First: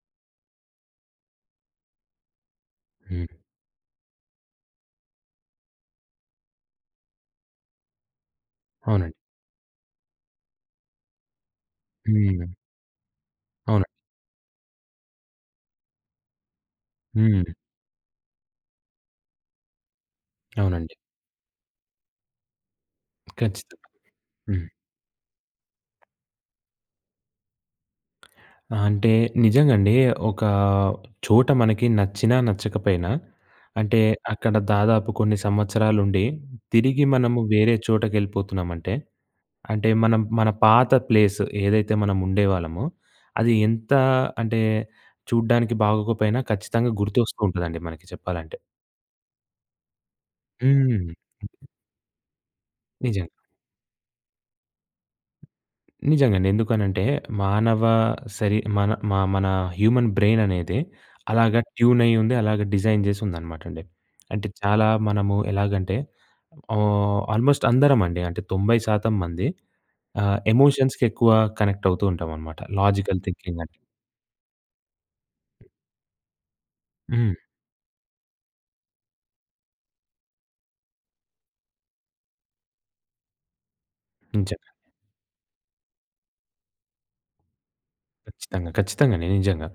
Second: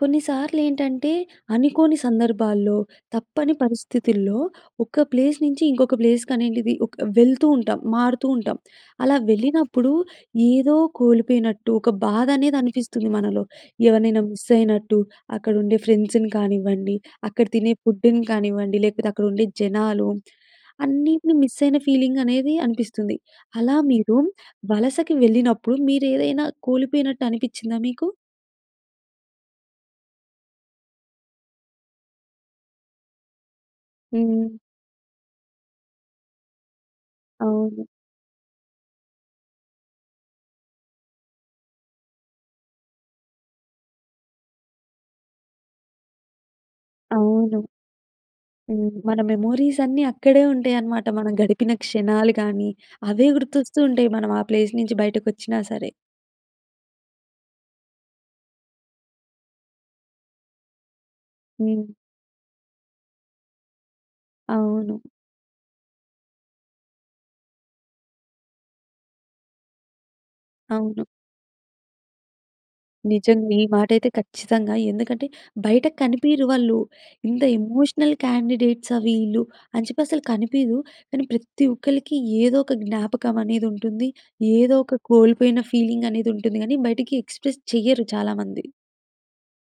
కొన్నిసార్లు ఏంటంటే అనుకోని సందర్భాల్లో హ్మ్. తప్పని పరిస్థితుల్లో ఒక ప్లేస్ నుంచి ఇంకొక ప్లేస్ కనేడిది ఒక వెళ్తూ ఉంటాం. మారుతూ ఉంటాం. అవునండి. అలా వెళ్ళినప్పుడు ఏదో కోల్పోయినట్టు ఒక బాధ హ్మ్. అనేది అనిపిస్తుంది మనలో. అవును. ఎవరినైనా మిస్ అయినట్టు అక్కడ ఉండే ఫ్రెండ్స్‌ని కానివ్వండి, అక్కడ హ్మ్. తినే ఫుడ్‌ని కానివ్వండి, లేకపోతే అక్కడ ఉండే జనాలు. అవునండి. అన్నిటిని మిస్ అయిన ఫీలింగ్ అనేది అనిపిస్తుంది. అలా ఖచ్చితం. మీరు హ్మ్. వలసకి వెళ్ళినప్పుడు మీరు ఏదైనా కోల్పోయినట్టు అనిపిచ్చిందా మీకు? ఆ! అంటే నిజంగండి. ఒక చోట మనకి నచ్చినా, నచ్చకపోయినా. అంటే హ్మ్. అక్కడ దాదాపు కొన్ని సంవత్సరాలు ఉండి తిరిగి మనము వేరే అవును. చోటకెళ్ళిపోతున్నామంటే అంటే మనం మన పాత ప్లేసు ఏదైతే మనం ఉండేవాళ్ళమో, అది ఎంత అంటే చూడ్డానికి బాగోకపోయినా ఖచ్చితంగా గుర్తొస్తూ అవును. ఉంటదండి మనకి చెప్పాలంటే. హ్మ్. మన మెమోరీస్ అన్నీ అక్కడే ఉంటాయనమాట. హ్మ్. మనం గడిపిన క్షణాలు కానీ, నిజమే. అవే గుర్తొస్తూ ఉంటాయి. మనం ఆ ప్లేస్ నుంచి బయటకు వచ్చినా సరే. నిజంగండి. ఎందుకనంటే మానవ శరీ మన మా మన హ్యూమన్ బ్రెయిననేదె అలాగా హ్మ్. ట్యూన్ అయ్యి ఉంది అలాగ డిజైన్ చేసి ఉందనమాట అండి. అంటే చాలా అవును. మనము ఎలాగంటే ఆహ్, ఆల్మోస్ట్ అందరమండి. అంటే 90% మంది ఆహ్, అవును. ఎమోషన్స్‌కి ఎక్కువ కనెక్ట్ అవుతూ ఉంటాం అనమాట. లాజికల్ నిజంగా. థింకింగ్ ఈ అంటే మాటైతే ఖచ్చితంగా. ఎందుకంటే బయట కనిపీయరు వాళ్ళు. హ్మ్. ఇంత ఎమోషనల్ క్యాండిడేట్సా వీళ్ళు అని చెప్పి అసలు కనిపీయవు. కానీ ప్రతి ఒక్కళ్ళకి ఏదో ఒక జ్ఞాపకం అనేది ఉంటుంది. ఇంచ ఏదో ఒక కోల్పోయిన ఫీలింగ్ అనేది ఉంటుంది గానీ బయటికి ఎక్స్ప్రెస్ చేయరు చాలామంది. ఖచ్చితంగా. ఖచ్చితంగండి. నిజంగా.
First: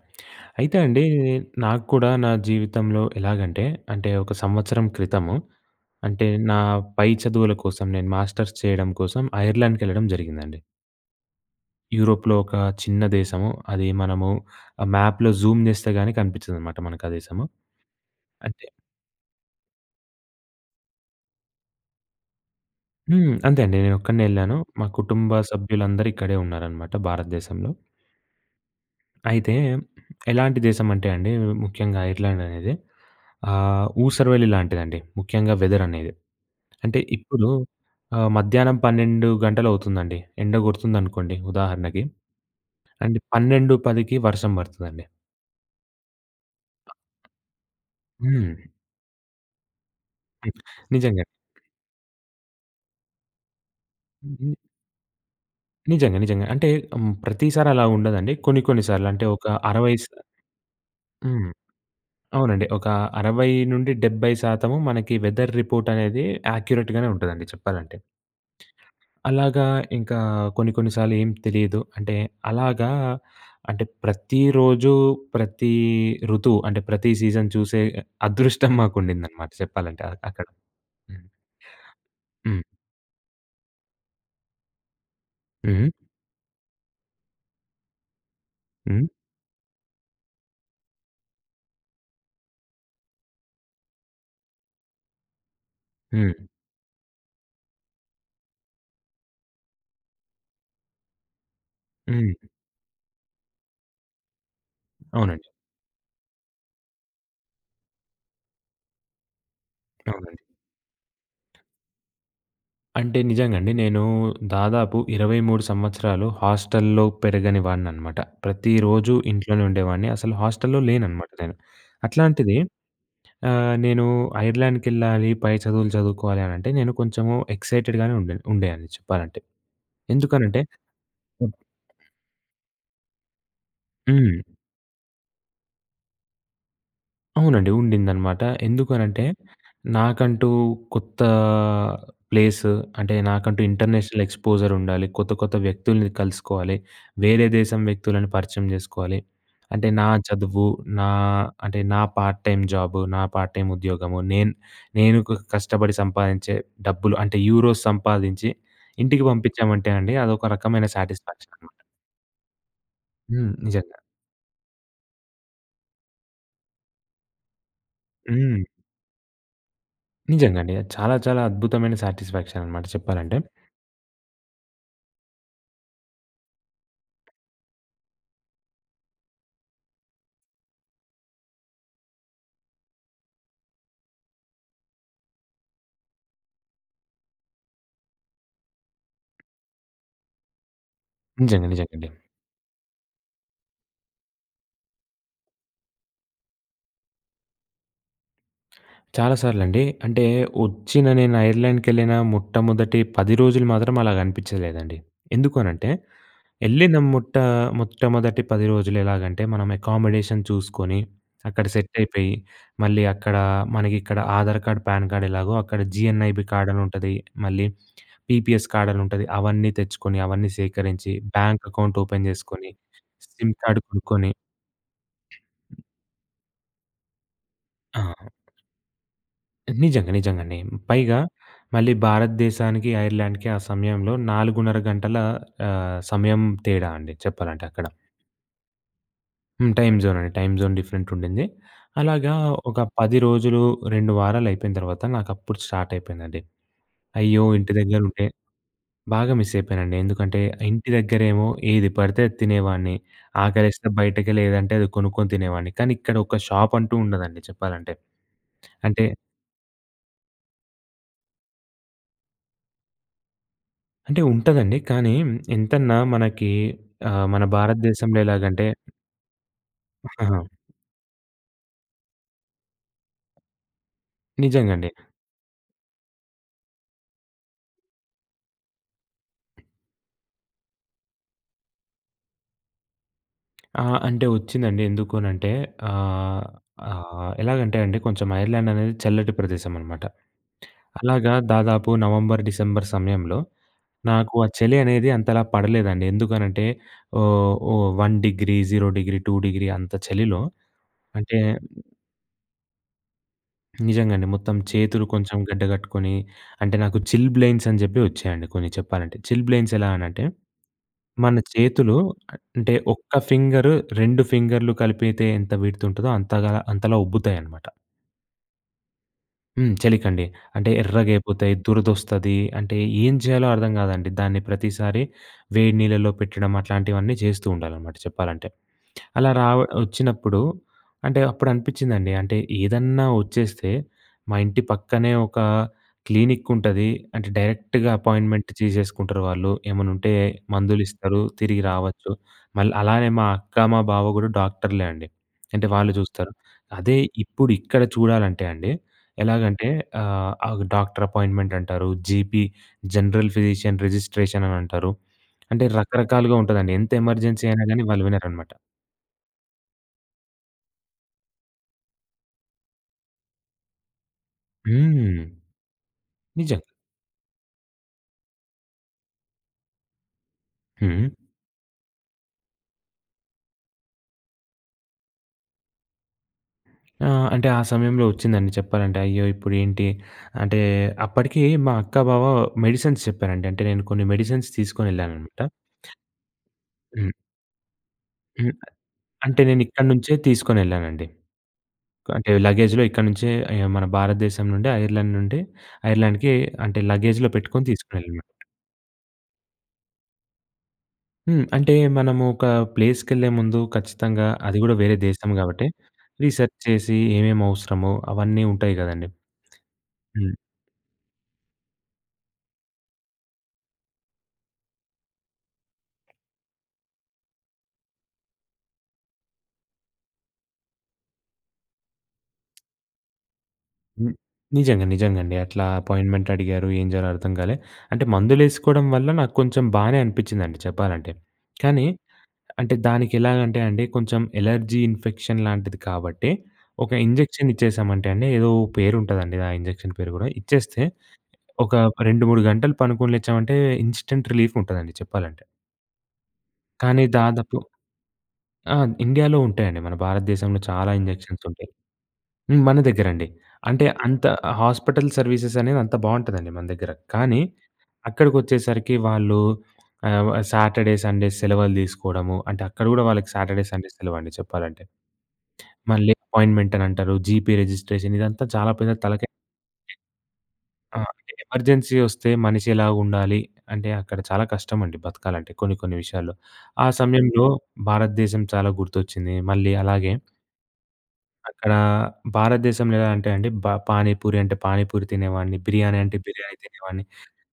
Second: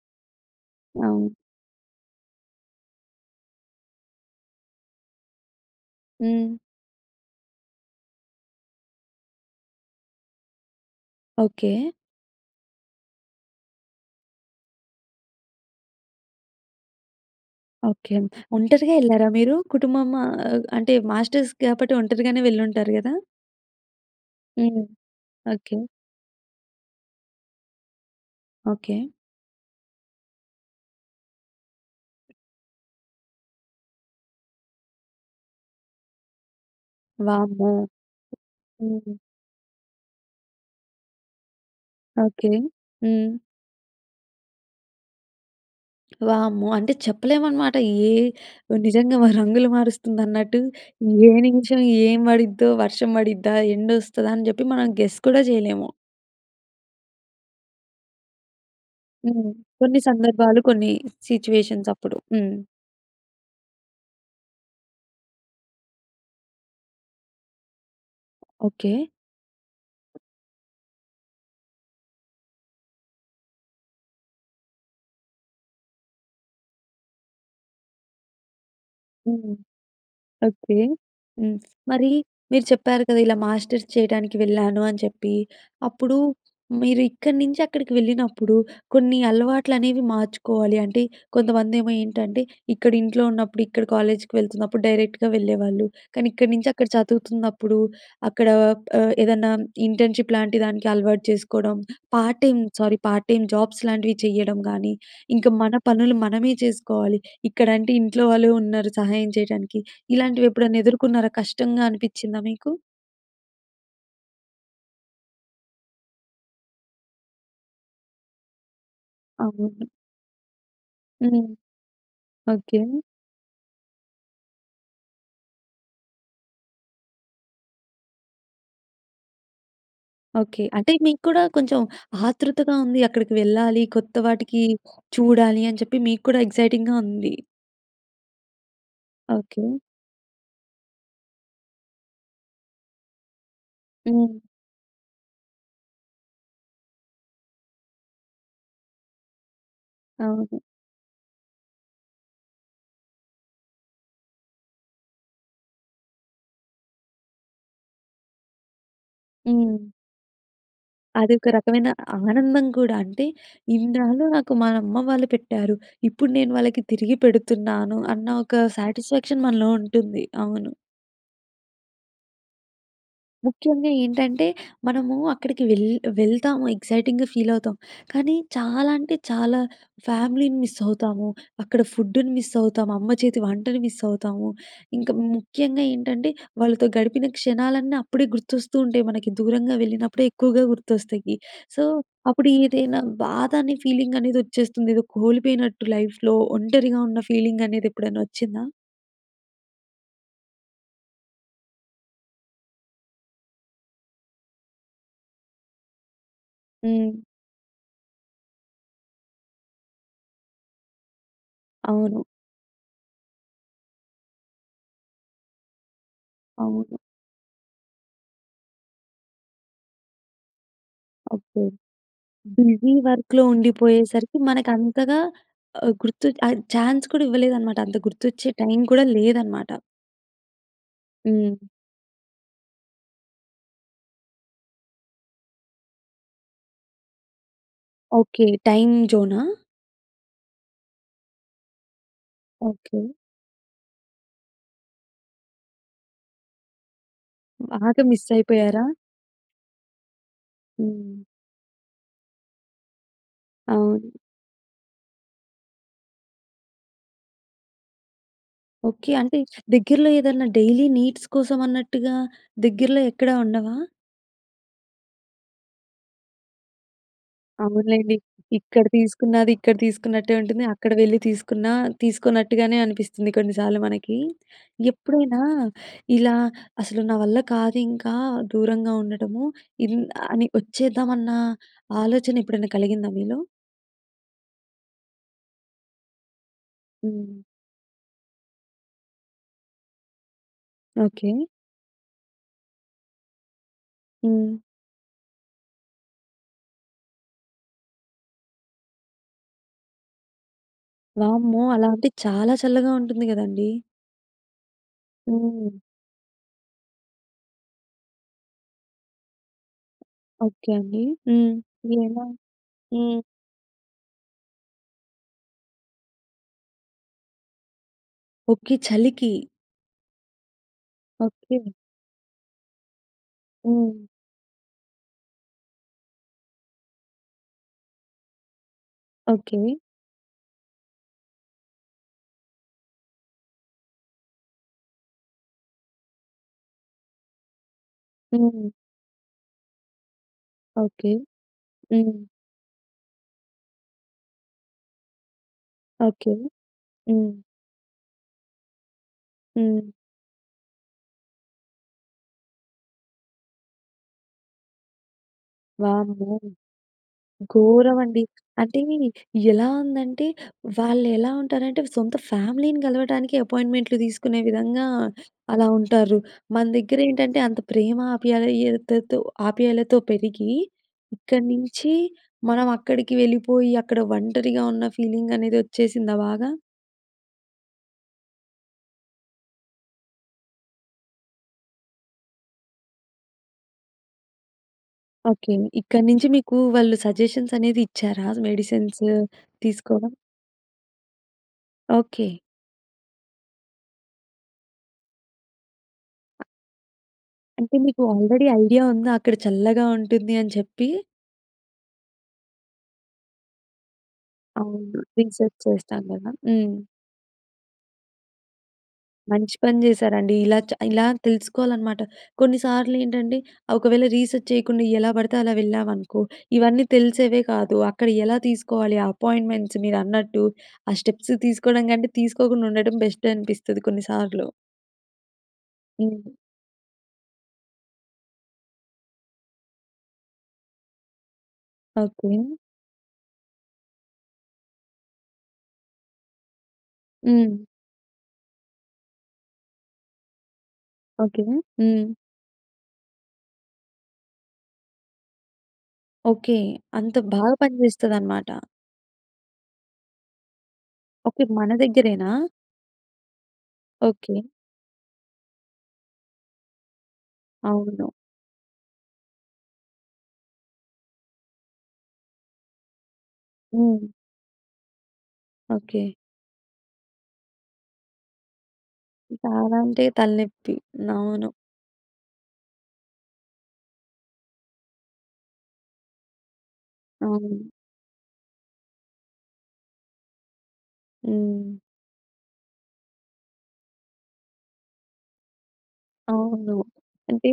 అయితే అండి అవును. నాకు కూడా నా జీవితంలో ఎలాగంటే అంటే ఒక సంవత్సరం క్రితము. అంటే హ్మ్. నా పై చదువుల కోసం నేను మాస్టర్స్ చేయడం కోసం ఐర్లాండ్‌కెళ్ళడం జరిగిందండి. ఓకె. యూరోప్‌లో ఒక చిన్న దేశము. అది మనము మ్యాప్‍లో జూమ్ చేస్తే కాని కనిపించదనమాట మనకు ఆ దేశము. ఓకె. అంటే ఒంటరిగా ఏళ్ళారా మీరు? కుటుంబము ఆహ్, అంటే మాస్టర్స్ కాబట్టి ఒంటరిగానే వెళ్ళి ఉంటారు కదా! హ్మ్. అంతే అండి. నేనొక్కడినే వెళ్ళాను. హ్మ్. మా కుటుంబ ఓకె. సభ్యులందరూ ఇక్కడే ఉన్నారన్నమాట భారతదేశంలో. ఓకె. అయితే ఎలాంటి దేశం అంటే అండి. ముఖ్యంగా ఐర్లాండ్ అనేది ఆహ్, ఊసరవెల్లి లాంటిదండి. ముఖ్యంగా వెదర్ అనేది. అంటే ఇప్పుడు వామ్మో! ఆహ్, మధ్యాహ్నం హ్మ్. 12:00 గంటలు అవుతుందండి. ఎండ కొడుతుందనుకోండి ఉదాహరణకి ఓకె. అంటే హ్మ్. 12:10కి వర్షం పడతాదండి. వామ్మో! అంటే చెప్పలేమనమాట. ఏ హ్మ్. నిజంగా రంగులు ఐత్ మారుస్తుందన్నట్టు నిజంగా. ఏ నిమిషం ఏం పడిద్దో? వర్షం పడిద్దా? ఎండ వస్తదా? అని హుహు. చెప్పి మనం గెస్ కూడా చేయలేము. నిజంగా, నిజంగా. అంటే హ్మ్. ప్రతిసారి అలా ఉండదండి. కొన్ని కొన్ని సార్లు అంటే ఒక హ్మ్. 60 కొన్ని స సందర్భాలు కొన్ని హ్మ్. సిట్యుయేషన్స్ అప్పుడు. హ్మ్. అవునండి. ఒక 60-70% మనకి వెదర్ రిపోర్ట్ అనేది ఆక్యురేట్ గానే ఉంటుందండి చెప్పాలంటే. ఓకె. అలాగా ఇంకా కొన్ని, కొన్ని సార్లు ఏం తెలీదు. అంటే అలాగా అంటే ప్రతిరోజు ప్రతి ఋతువు అంటే ప్రతి సీజన్ చూసే అదృష్టం మాకు ఉండిందన్నమాట హ్మ్. చెప్పాలంటే అక్కడ. ఓకె. హ్మ్. హ్మ్. మరి హ్మ్. మీరు చెప్పారు కదా! ఇలా మాస్టర్స్ చేయడానికి వెళ్ళాను అని చెప్పి. ఉహూ. అప్పుడు మీరు ఇక్కడి నుంచి అక్కడికి వెళ్ళినప్పుడు హ్మ్. కొన్ని అలవాట్లు అనేవి మార్చుకోవాలి. అంటే కొంతమంది ఏమో ఏంటంటే ఇక్కడ ఇంట్లో ఉన్నప్పుడు ఇక్కడ కాలేజ్‌కి వెళ్తున్నప్పుడు డైరెక్ట్‌గా వెళ్ళేవాళ్ళు. కానీ హ్మ్. ఇక్కడి నుంచి అక్కడ చదువుతున్నప్పుడు అక్కడ ఆహ్, ఏదన్నా ఇంటర్న్‌షిప్ లాంటి దానికి అలవాటు చేసుకోవడం. హ్మ్. Part time, sorry part time jobs లాంటివి చేయడం కానీ అవునండి. ఇంకా మన పనులు మనమే చేసుకోవాలి. ఇక్కడ అంటే ఇంట్లో వాళ్ళు ఉన్నారు సహాయం చేయడానికి. అవునండి. ఇలాంటివి ఎప్పుడైనా ఎదుర్కొన్నారా? కష్టంగా అనిపిచ్చిందా మీకు? అంటే నిజంగా అండి. నేను దాదాపు 23 సంవత్సరాలు హాస్టల్‍లో పెరగని వాడిని అనమాట. ప్రతిరోజు ఇంట్లోనే అవును. ఉండేవాడిని. అసలు హాస్టల్‌లో లేననమాట హ్మ్. నేను. అట్లాంటిది ఓకె. ఆహ్, నేను ఐర్లాండ్‍కెళ్ళాలి పై చదువులు చదువుకోవాలి అని అంటే నేను కొంచెం ఎక్సైటెడ్‍గానే ఉండే న్ ఉండేవాన్ని చెప్పాలంటే. ఎందుకనంటే ఓకె. అంటే మీకు కూడా హ్మ్. కొంచెం ఆతృతగా ఉంది. అక్కడికి వెళ్ళాలి, కొత్త హ్మ్. వాటికి చూడాలి అని చెప్పి మీకు కూడా ఎక్సైటింగ్‌గా ఉంది. అవునండి. ఉండిందనమాట. ఎందుకనంటే ఓకె. నాకంటూ కొత్త ప్లేసు అంటే నాకంటూ ఇంటర్నేషనల్ హ్మ్. ఎక్స్పోజర్ ఉండాలి. కొత్త కొత్త వ్యక్తుల్ని కలుసుకోవాలి. వేరే దేశం వ్యక్తులని పరిచయం చేసుకోవాలి. అంటే నా అవును. చదువు నా అంటే నా పార్ట్ టైం జాబు, నా పార్ట్ టైమ్ ఉద్యోగము నేను నేను కష్టపడి సంపాదించే డబ్బులు అంటే యూరోస్ సంపాదించి ఇంటికి హ్మ్. పంపించామంటే అండి అదొక రకమైన అది ఒక సా‌టిస్ఫ్యాక్షన్ అనమాట. రకమైన ఆనందం కూడా. అంటే హ్మ్. నిజంగా. ఇన్నాళ్ళు నాకు మన అమ్మ వాళ్ళు పెట్టారు. ఇప్పుడు నేను వాళ్ళకి తిరిగి పెడుతున్నాను అన్న హ్మ్. ఒక సాటిస్ఫ్యాక్షన్ మనలో ఉంటుంది. నిజంగా అవును. అండి. అది చాలా చాలా అద్భుతమైన సాటిస్ఫ్యాక్షన్ అన్నమాట చెప్పాలంటే. ముఖ్యంగా ఏంటంటే మనము అక్కడికి వెల్ వెళ్తాము ఎక్సైటింగ్‍గా ఫీల్ అవుతాం. కానీ చాలా అంటే చాలా ఫ్యామిలీని మిస్ అవుతాము. అక్కడ ఫుడ్డుని మిస్ అవుతాము. అమ్మ చేతి వంటను మిస్ అవుతాము. ఇంకా ముఖ్యంగా ఏంటంటే వాళ్ళతో గడిపిన క్షణాలన్నీ అప్పుడే గుర్తొస్తూ ఉంటాయి. మనకి దూరంగా వెళ్ళినప్పుడే ఎక్కువగా గుర్తొస్తాయి. నిజంగా సో నిజంగండి. అప్పుడు ఏదైనా బాధ అనే ఫీలింగ్ అనేది వచ్చేస్తుంది. ఏదో కోల్పోయినట్టు లైఫ్‌లో ఒంటరిగా ఉన్న ఫీలింగ్ అనేది ఎప్పుడైనా వచ్చిందా? చాలా సార్లండి. అంటే వచ్చిన నేను ఐర్లాండ్‌కెళ్ళిన మొట్టమొదటి 10 రోజులు మాత్రం అలాగ అనిపించలేదండి. ఎందుకు అనంటే వెళ్ళిన హ్మ్. మొట్ట మొట్టమొదటి 10 రోజులు ఎలాగంటే మనం అకామిడేషన్ చూసుకొని, అక్కడ సెట్ అవును. అయిపోయి. మళ్ళీ అక్కడ మనకి ఇక్కడ ఆధార్ కార్డ్, ప్యాన్ కార్డ్ ఎలాగో అక్కడ జీఎన్ఐబీ కార్డ్ అని అవును. ఉంటది. మళ్ళీ పీపీఎస్ కార్డ్ అని ఉంటది. అవన్నీ తెచ్చుకొని అవన్నీ సేకరించి ఓకె. బ్యాంక్ అకౌంట్ ఓపెన్ చేసుకొని బిజీ వర్క్‌లో సిమ్ కార్డ్ కొనుక్కొని ఉండిపోయేసరికి మనకు అంతగా ఆహ్, గుర్తుచే ఆ చాన్స్ కూడా ఇవ్వలేదన్నమాట. అంత ఆ! గుర్తొచ్చే టైం కూడా లేదన్నమాట. నిజంగా నిజంగండి. పైగా హ్మ్. మళ్ళీ భారతదేశానికి ఐర్లాండ్‌కి ఆ సమయంలో 4:30 గంటల ఆహ్, సమయం తేడా అండి. చెప్పాలంటే అక్కడ. ఓకె. టైం జోనా? హ్మ్. టైం జోన్ అండి. టైం జోన్ డిఫరెంట్ ఉండింది. అలాగా ఒక ఓకె. 10 రోజులు, 2 వారాలు అయిపోయిన తర్వాత నాకు అప్పుడు స్టార్ట్ అయిపోయిందండి. అయ్యో! ఇంటి దగ్గర బాగా ఉంటే మిస్ అయిపోయారా? బాగా మిస్ అయిపోయానండి. ఎందుకంటే ఇంటి హ్మ్. దగ్గరేమో ఏది పడితే అది తినేవాడిని. ఆకలేస్తే అవును. బయటకెళ్ళి ఏదంటే అది కొనుక్కొని తినేవాడిని. కానీ ఇక్కడ ఒక షాప్ అంటూ ఉండదండి చెప్పాలంటే. అంటే ఓకె. అంటే దగ్గరలో ఏదన్నా డైలీ నీడ్స్ కోసం అన్నట్టుగా దగ్గరలో ఎక్కడా ఉండవా? అంటే ఉంటదండి. కానీ ఎంతన్నా మనకి ఆహ్, మన అవునులెండి. భారతదేశంలో ఎలాగంటే ఇక్కడ తీసుకున్నది ఇక్కడ తీసుకున్నట్టే ఆహాహా! ఉంటుంది. అక్కడ వెళ్ళి తీసుకున్నా తీసుకోన్నట్టుగానే అనిపిస్తుంది కొన్ని సార్లు మనకి. నిజంగండి. ఎప్పుడైనా ఇలా అసలు నా వల్ల కాదు ఇంకా దూరంగా ఉండటము. ఇన్ అని వచ్చేద్దామన్న ఆలోచన ఎప్పుడైనా కలిగిందా మీలో? ఆ! అంటే వచ్చిందండి. ఎందుకనంటే ఆహ్, ఆహ్, హ్మ్. ఎలాగంటే అండి కొంచెం ఐర్లాండ్ అనేది చల్లటి ప్రదేశం అనమాట. ఓకె. అలాగా దాదాపు నవంబర్ డిసెంబర్ సమయంలో నాకు ఆ హ్మ్. చలి అనేది అంతలా పడలేదండి. ఎందుకనంటే ఓహ్, ఓహ్, 1 డిగ్రీ, 0 డిగ్రీ, 2 డిగ్రీ అంత చలిలో అంటే వామ్మో! అలా అంటే చాలా చల్లగా ఉంటుంది కదండీ. నిజంగాండి. మొత్తం చేతులు కొంచెం గడ్డ హ్మ్. కట్టుకొని అంటే నాకు చిల్‌బ్లెయిన్స్ అని చెప్పి వచ్చాయండి కొన్ని చెప్పాలంటే. చిల్‌బ్లెయిన్స్ ఎలా అనంటే ఓకె అండి. మన హ్మ్. చేతులు ఎలా? అ అంటే ఒక్క హ్మ్. ఫింగర్ 2 ఫింగర్‌లు కలిపితే ఎంత విడ్త్ ఉంటదో అంతగా అంతలా ఉబ్బుతాయన్నమాట. ఓకె. చలికి. హ్మ్. చలికండి. అంటే ఎర్రగా అయిపోతాయి. ఓకె. దురదొస్తది. అంటే, ఏం చెయ్యాలో అర్థం హ్మ్. కాదండి. దాన్ని ప్రతిసారి వేడి నీళ్లలో పెట్టడం, అట్లాంటివన్నీ చేస్తూ ఉండాలనమాట చెప్పాలంటే. అలా ఓకె. రావ వచ్చినప్పుడు, అంటే, అప్పుడనిపిచ్చిందండి. అంటే, ఏదన్నా వచ్చేస్తే, మా ఇంటి పక్కనే ఒకా క్లీనిక్కుంటది. అంటే, డైరెక్ట్‌గ అపాయిన్మెన్ట్ హ్మ్. తీసేసుకుంటారు వాళ్ళు. ఏమన్నుంటే మందులు ఓకె. ఇస్తరూ. తిరిగి రావచ్చు. హ్మ్. మళ్ అలానే, మా అక్క, మా బావ కూడా డాక్టర్లే అండి. అంటే, వాళ్ళు ఓకె. జూస్తరు. అదే హ్మ్. ఇప్పుడిక్కడ చూడాలంటే అండి, ఎలాగంటే, హ్మ్. ఆహ్, అవు డాక్టరపాయిన్మెన్ట్ అంటారు. జీపీ జనరల్ ఫిజీషియన్ రిజిస్ట్రేషన్ అనంటారు. అంటే, వామ్మో! రకరకాలుగా ఉంటదండి. ఎంత ఎమర్జెన్సీ అయినా గాని, వాళ్ళు ఘోరవండి! వినరనమాట. అంటే, ఎలా ఉందంటే, వాళ్ళెలా ఉంటారంటే, సొంత ఫ్యామిలీని కలవటానికే ఎపాయింట్‌మెంట్‌లు తీసుకునే విధంగా, హ్మ్. అలా ఉంటారు. నిజంగా! మన దగ్గరేంటంటే, అంత ప్రేమ ఆప్యాయతతో ఆప్యాయలతో పెరిగి, హ్మ్. ఇక్కడి నించి, మనవక్కడికి వెళ్ళిపోయి, అక్కడ ఒంటరిగా ఉన్న ఫీలింగనేది వచ్చేసిందా బాగా? ఆ! అంటే ఆ సమయంలో వచ్చిందండి చెప్పాలంటే. అయ్యో! ఇప్పుడేంటి అంటే, అప్పడికే మా అక్కా, బావ మెడిసిన్స్ చెప్పారండి. అంటే, నేను కొన్ని మెడిసిన్స్ తీసుకొనెళ్ళాననమాట. ఓకె. ఇక్కడి నుంచి మీకు వాళ్ళు హ్మ్. సజెషన్స్ అనేది ఇచ్చారా హ్మ్. మెడిసిన్సూ అంటే, నేనిక్కడి తీసుకోడం? నుంచే తీసుకొనెళ్ళానండి. క ఓకె. అంటే, లగేజ్‌లో ఇక్కడి నుంచే ఎ మన భారతదేశం నుండే, ఐర్లాండ్ నుండి, ఐర్లాండ్‌కే అంటే, లగేజ్‌లో పెట్టుకొని అంటే, మీకు తీసుకొనెళ్ళాననమా ఆల్రెడీ ఐడియా ఉందా, అక్కడ చల్లగా ఉంటుంది అని చెప్పి? హ్మ్. అంటే, మనము ఒక ప్లేస్‌కెళ్ళే ముందు ఖచ్చితంగా అది గూడా వేరే అవును. దేశం రీసెర్చ్ గాబట్టే, చేస్తాం కదా! రీసెర్చ్ హ్మ్. చేసి, ఏమేమవసరమో అవన్నీ ఉంటాయి కదండీ! మంచి పని హ్మ్. జేశారండి! ఇలా చ ఇలా తెలుసుకోవాలనమాట. కొన్నిసార్లేంటంటే, ఒకవేళ రీసెర్చ్ చేయకుండా, ఎలా పడితే అలా వెళ్ళామనుకో! ఇవన్నీ తెలిసేవే కాదు. అక్కడ ఎలా తీసుకోవాలి ఆ అపాయింట్మెంట్స్? మీరన్నట్టు, ఆ స్టెప్స్ తీసుకోడం కంటే, తీసుకోకుండా ఉండటం బెస్టే అనిపిస్తది హ్మ్. కొన్నిసార్లు. నిజంగా, నిజంగాండి. అట్లా హ్మ్. అపోయిన్మెన్ట్ అడిగారు. ఏం జేయాలో అర్థం కాలే. అంటే, మందులేసుకోడం వల్ల, నాకు కొంచెం బానే అనిపిచిందండి చెప్పాలంటే. కానీ, ఓకె. అంటే దానికెలాగంటే అండి, కొంచెం ఎలర్జీ ఇన్ఫెక్షన్ లాంటిది కాబట్టే, ఒక ఇంజెక్షన్ హ్మ్. ఇచ్చేసామంటే అండి, ఏదో ఓ పేరుంటదండి, ఆ ఇంజెక్షన్ పేరు గూడా. ఇచ్చేస్తే, ఓకె. ఒక హ్మ్. 2, 3 గంటలు పనుకుని లేచామంటే, ఇస్టెంట్ రిలీఫ్ ఉంటదండి చెప్పాలంటే. ఓకే. కానీ అంత బాగా దాదాపు. పనిచేస్తది అన్నమాట. ఆ! ఇండియాలో ఉంటాయండి. మన భారతదేశంలో చాలా ఇంజెక్షన్స్ ఓకే. ఉంటాయి. మన దగ్గరేనా? హ్మ్. మన దగ్గరండి. అంటే అంత ఓకే. హాస్పిటల్ సర్వీసెస్ అనేవి అంత బావుంటదండి మన దగ్గర. కానీ అవును. అక్కడికొచ్చేసరికి వాళ్ళు ఆ వ సాటర్‌డే సండేస్ సెలవులు తీసుకోవడము. అంటే అక్కడ కూడా వాళ్ళకి సాటర్‌డే సండే హ్మ్. సెలవండి చెప్పాలంటే. ఓకే. మళ్ళీ అపాయింట్మెంట్ అని అంటారు జీపీ రిజిస్ట్రేషన్ ఇదంతా చాలా పెద్ద తలకాయ. చాలా అంటే తల‌నేప్పి. ఆ! అవును. ఎమర్జెన్సీ వస్తే మనిషి ఎలా ఉండాలి. అంటే అక్కడ చాలా కష్టమండి బతకాలంటే కొన్ని కొన్ని విషయాల్లో. ఆ సమయంలో అవును. భారతదేశం చాలా గుర్తొచ్చింది. మళ్ళీ అలాగే అక్కడ హ్మ్. భారతదేశంలో ఎలా అంటే అండి. బ పానీ పూరి అంటే పానీ పూరి తినేవాడిని. బిర్యానీ అంటే బిర్యానీ అవును. తినేవాడిని. అంటే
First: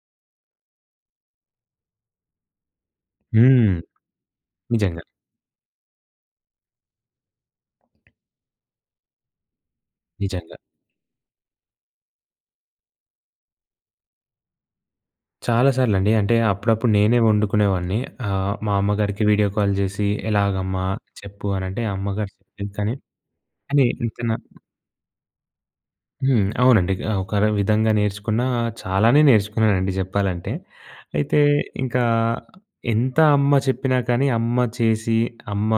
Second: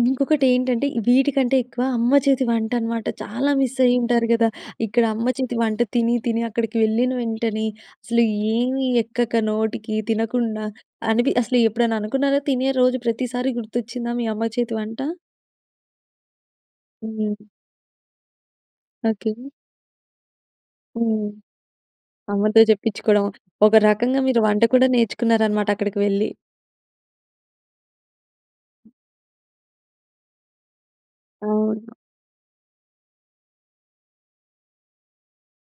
ఇంకొకటి ఏంటంటే వీటికంటే ఎక్కువ అమ్మ చేతి వంట అనమాట చాలా హ్మ్. మిస్ అయ్యి ఉంటారు కదా! నిజంగా. ఇక్కడ అమ్మ చేతి వంట తిని తిని అక్కడికి వెళ్ళిన వెంటనే అసలు ఏమి ఎక్కక నోటికి నిజంగా. తినకుండా అని‌‌పి అసలు ఎప్పుడైనా అనుకున్నారా తినే రోజు ప్రతిసారి గుర్తొచ్చిందా మీ అమ్మ చేతి వంట? చాలా సార్లండి. అంటే అప్పుడప్పుడు నేనే హ్మ్. వండుకునేవాడిని ఆహ్, మా అమ్మగారికి ఓకే. వీడియో కాల్ చేసి ఎలాగమ్మా హ్మ్. చెప్పు అని అంటే అమ్మగారు అమ్మతో చెప్పింది కానీ, చెప్పిచుకోవడం. ఒక కానీ రకంగా ఎంతయినా. మీరు వంట కూడా నేర్చుకున్నారనమాట అక్కడికి వెళ్ళి. హ్మ్. అవునండి. గ ఒక‌ర విధంగా నేర్చుకున్నా చాలానే నేర్చుకున్నానండి చెప్పాలంటే. అయితే అవును. ఇంకా ఎంత అమ్మ చెప్పినా కానీ అమ్మ చేసి, అమ్మ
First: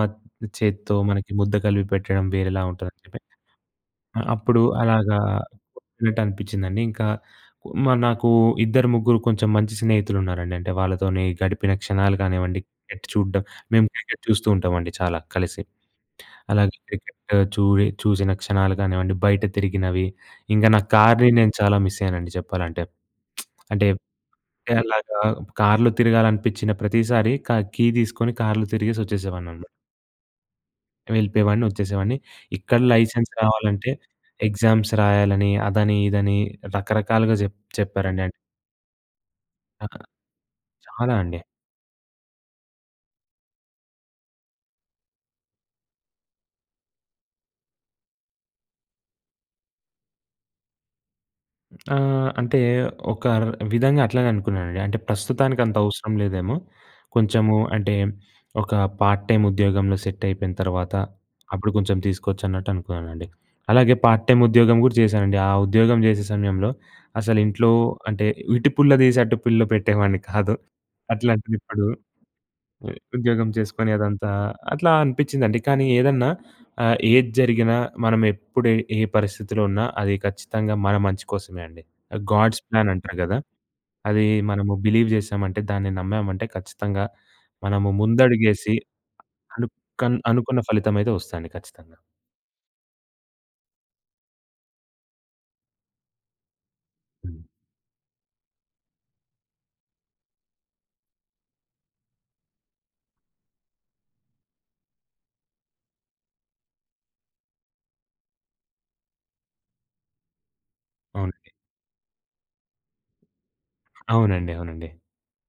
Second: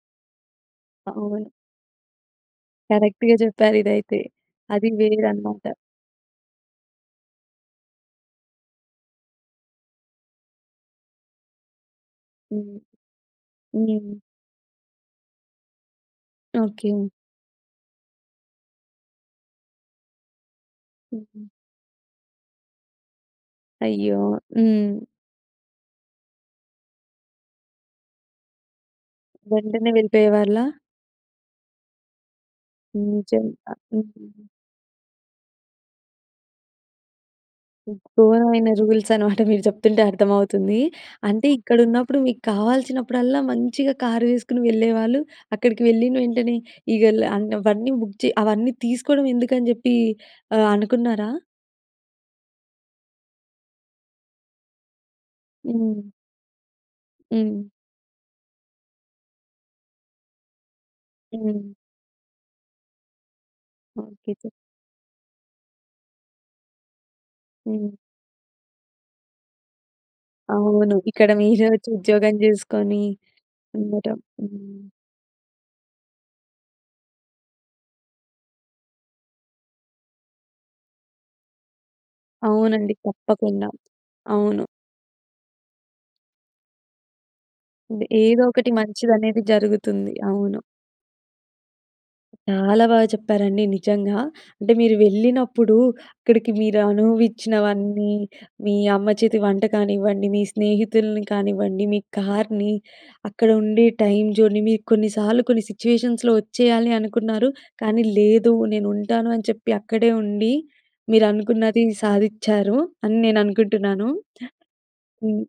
చేత్తో మనకి అవును. ముద్ద కలిపి పెట్టడం వేరేలా ఉంటదండి. కరెక్ట్‌గా చెప్పారు ఇదైతే. ఆహ్, అప్పుడు అది అలాగా వేరన్నమాట. ఉనట్టు అనిపించిందండి. ఇంకా మరీ నాకు ఇద్దరు ముగ్గురు కొంచెం మంచి స్నేహితులున్నారండి. అంటే వాళ్ళతోనే గడిపిన క్షణాలు కానివ్వండి. హ్మ్. క్రికెట్ చూడ్డం మేము హ్మ్. క్రికెట్ చూస్తూ ఉంటామండి చాలా కలిసి. అలాగే ఓకే. క్రికెట్ చూ‌ఇ చూసిన క్షణాలు కానివ్వండి బయట తిరిగినవి ఇంగ నా కార్‌ని హుహు. నేను చాలా మిస్ అయ్యానండి చెప్పాలంటే. అంటే అంటే అయ్యో! హ్మ్. అలాగా కార్‌లో తిరగాలనిపిచ్చిన ప్రతిసారి క కీ తీసుకొని కార్‌లో తిరిగేసి వచ్చేసేవాడిని అన్నమా వెంటనే వెళ్ళిపోయేవాళ్ళా? వెళ్ళిపోయేవాడిని, వొచ్చేసేవాడిని. ఇక్కడ లైసెన్స్ నిజంగా. రావాలంటే, హ్మ్. ఎగ్జామ్స్ రాయాలని, అదని, ఇదని, రకరకాలుగా జెప్ హ్మ్. చెప్పారండి. అన్ గోరమైన రూల్స్ అనమాట. మీరు ఆ! చెప్తుంటే అర్థమవుతుంది. చాలా అండి. అంటే ఇక్కడున్నప్పుడు మీకు కావాల్సినప్పుడల్లా మంచిగా కారు వేసుకొనెళ్ళేవాళ్ళు, అక్కడికి వెళ్ళిన వెంటనే ఇగా ల ఆన్ అవన్నీ బుక్ చే అవన్నీ తీసుకోవడం ఎందుకని చెప్పి ఆహ్, అనుకున్నారా? ఆహ్, అంటే, ఒక ర్ విధంగా అట్లనే అనుకున్నానండి. అంటే, ప్రస్తుతానికంత హ్మ్. అవసరం లేదేమో! కొంచెము హ్మ్. అంటే, ఒక పార్ట్ టైమ్ ఉద్యోగంలో సెట్టయిపోయిన తర్వాత, హ్మ్. అప్పుడు కొంచెం తీసుకోవచ్చు అన్నట్టు అనుకున్నానండి. అలాగే పార్ట్ ఓకే. టైమ్ చెప్ ఉద్యోగం కూడా చేశానండి. ఆ ఉద్యోగం చేసే సమయంలో అసలు ఇంట్లో హ్మ్. అంటే, ఇటు పుల్ల తీసి అటు పుల్ల పెట్టేవాడిని కాదు. అవును. ఇక్కడ అట్లాంటిది మీరే ఇప్పుడు, వొచ్చి ఉద్యోగం చేసుకొని ఉద్యోగం చేసుకొని ఉండటం. అదంతా హ్మ్. అట్లా అనిపిచిందండి. కానీ ఏదన్నా ఆహ్, ఏది జరిగినా మనం ఎప్పుడు ఏ పరిస్థితిలో ఉన్నా, అది ఖచ్చితంగా మన మంచి కోసమే అండి. గాడ్స్ ప్లాన్ అవునండి. అంటరు కదా! తప్పకుండా. అది అవును. మనము బిలీవ్ చేసామంటే, దాన్ని నమ్మామంటే, ఖచ్చితంగా మనము ది ఏదో ఒకటి ముందడుగేసి మంచిదనేది జరుగుతుంది. అనుక్కన్ అనుకున్న అవును. ఫలితం అయితే వొస్తదండి ఖచ్చితంగా. చాలా బాగా చెప్పారండి. నిజంగా. అంటే మీరు వెళ్ళినప్పుడు అక్కడికి మీరు హ్మ్. అనుభవిచ్చినవన్నీ, మీ అమ్మ చేతి వంట కానివ్వండి, మీ స్నేహితుల్ని కానివ్వండి, మీ కార్‌ని, అక్కడ ఉండే టైమ్ జోన్‍ని, మీరు కొన్నిసార్లు కొన్ని సిట్యుయేషన్స్‌లో వచ్చేయాలి అనుకున్నారు కానీ లేదు. నేను ఉంటాను అని చెప్పి, అక్కడే ఉండి, మీరు అవునండి. అనుకున్నది సాధిచ్చారు. అని నేను అనుకుంటున్నాను. అవునండి. అవునండి. హ్మ్.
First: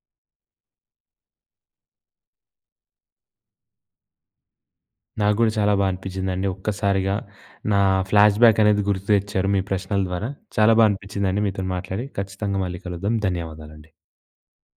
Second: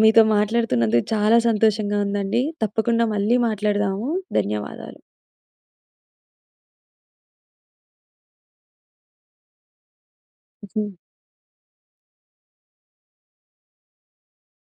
మీతో మాట్లాడుతున్నందుకు చాలా సంతోషంగా ఉందండి. తప్పకుండా మళ్ళీ మాట్లాడదాము. ధన్యవాదాలు. నాకు గూడా చాలా బా అనిపిచిందండి. ఒక్కసారిగా నా ఫ్లాష్‌బ్యాక్ అనేది గుర్తు తెచ్చారు, మీ ప్రశ్నల ద్వారా. చాలా బా హ్మ్. అనిపించిందండి మీతోని మాట్లాడి. ఖచ్చితంగా మళ్ళీ కలుద్దాం. ధన్యవాదాలండి.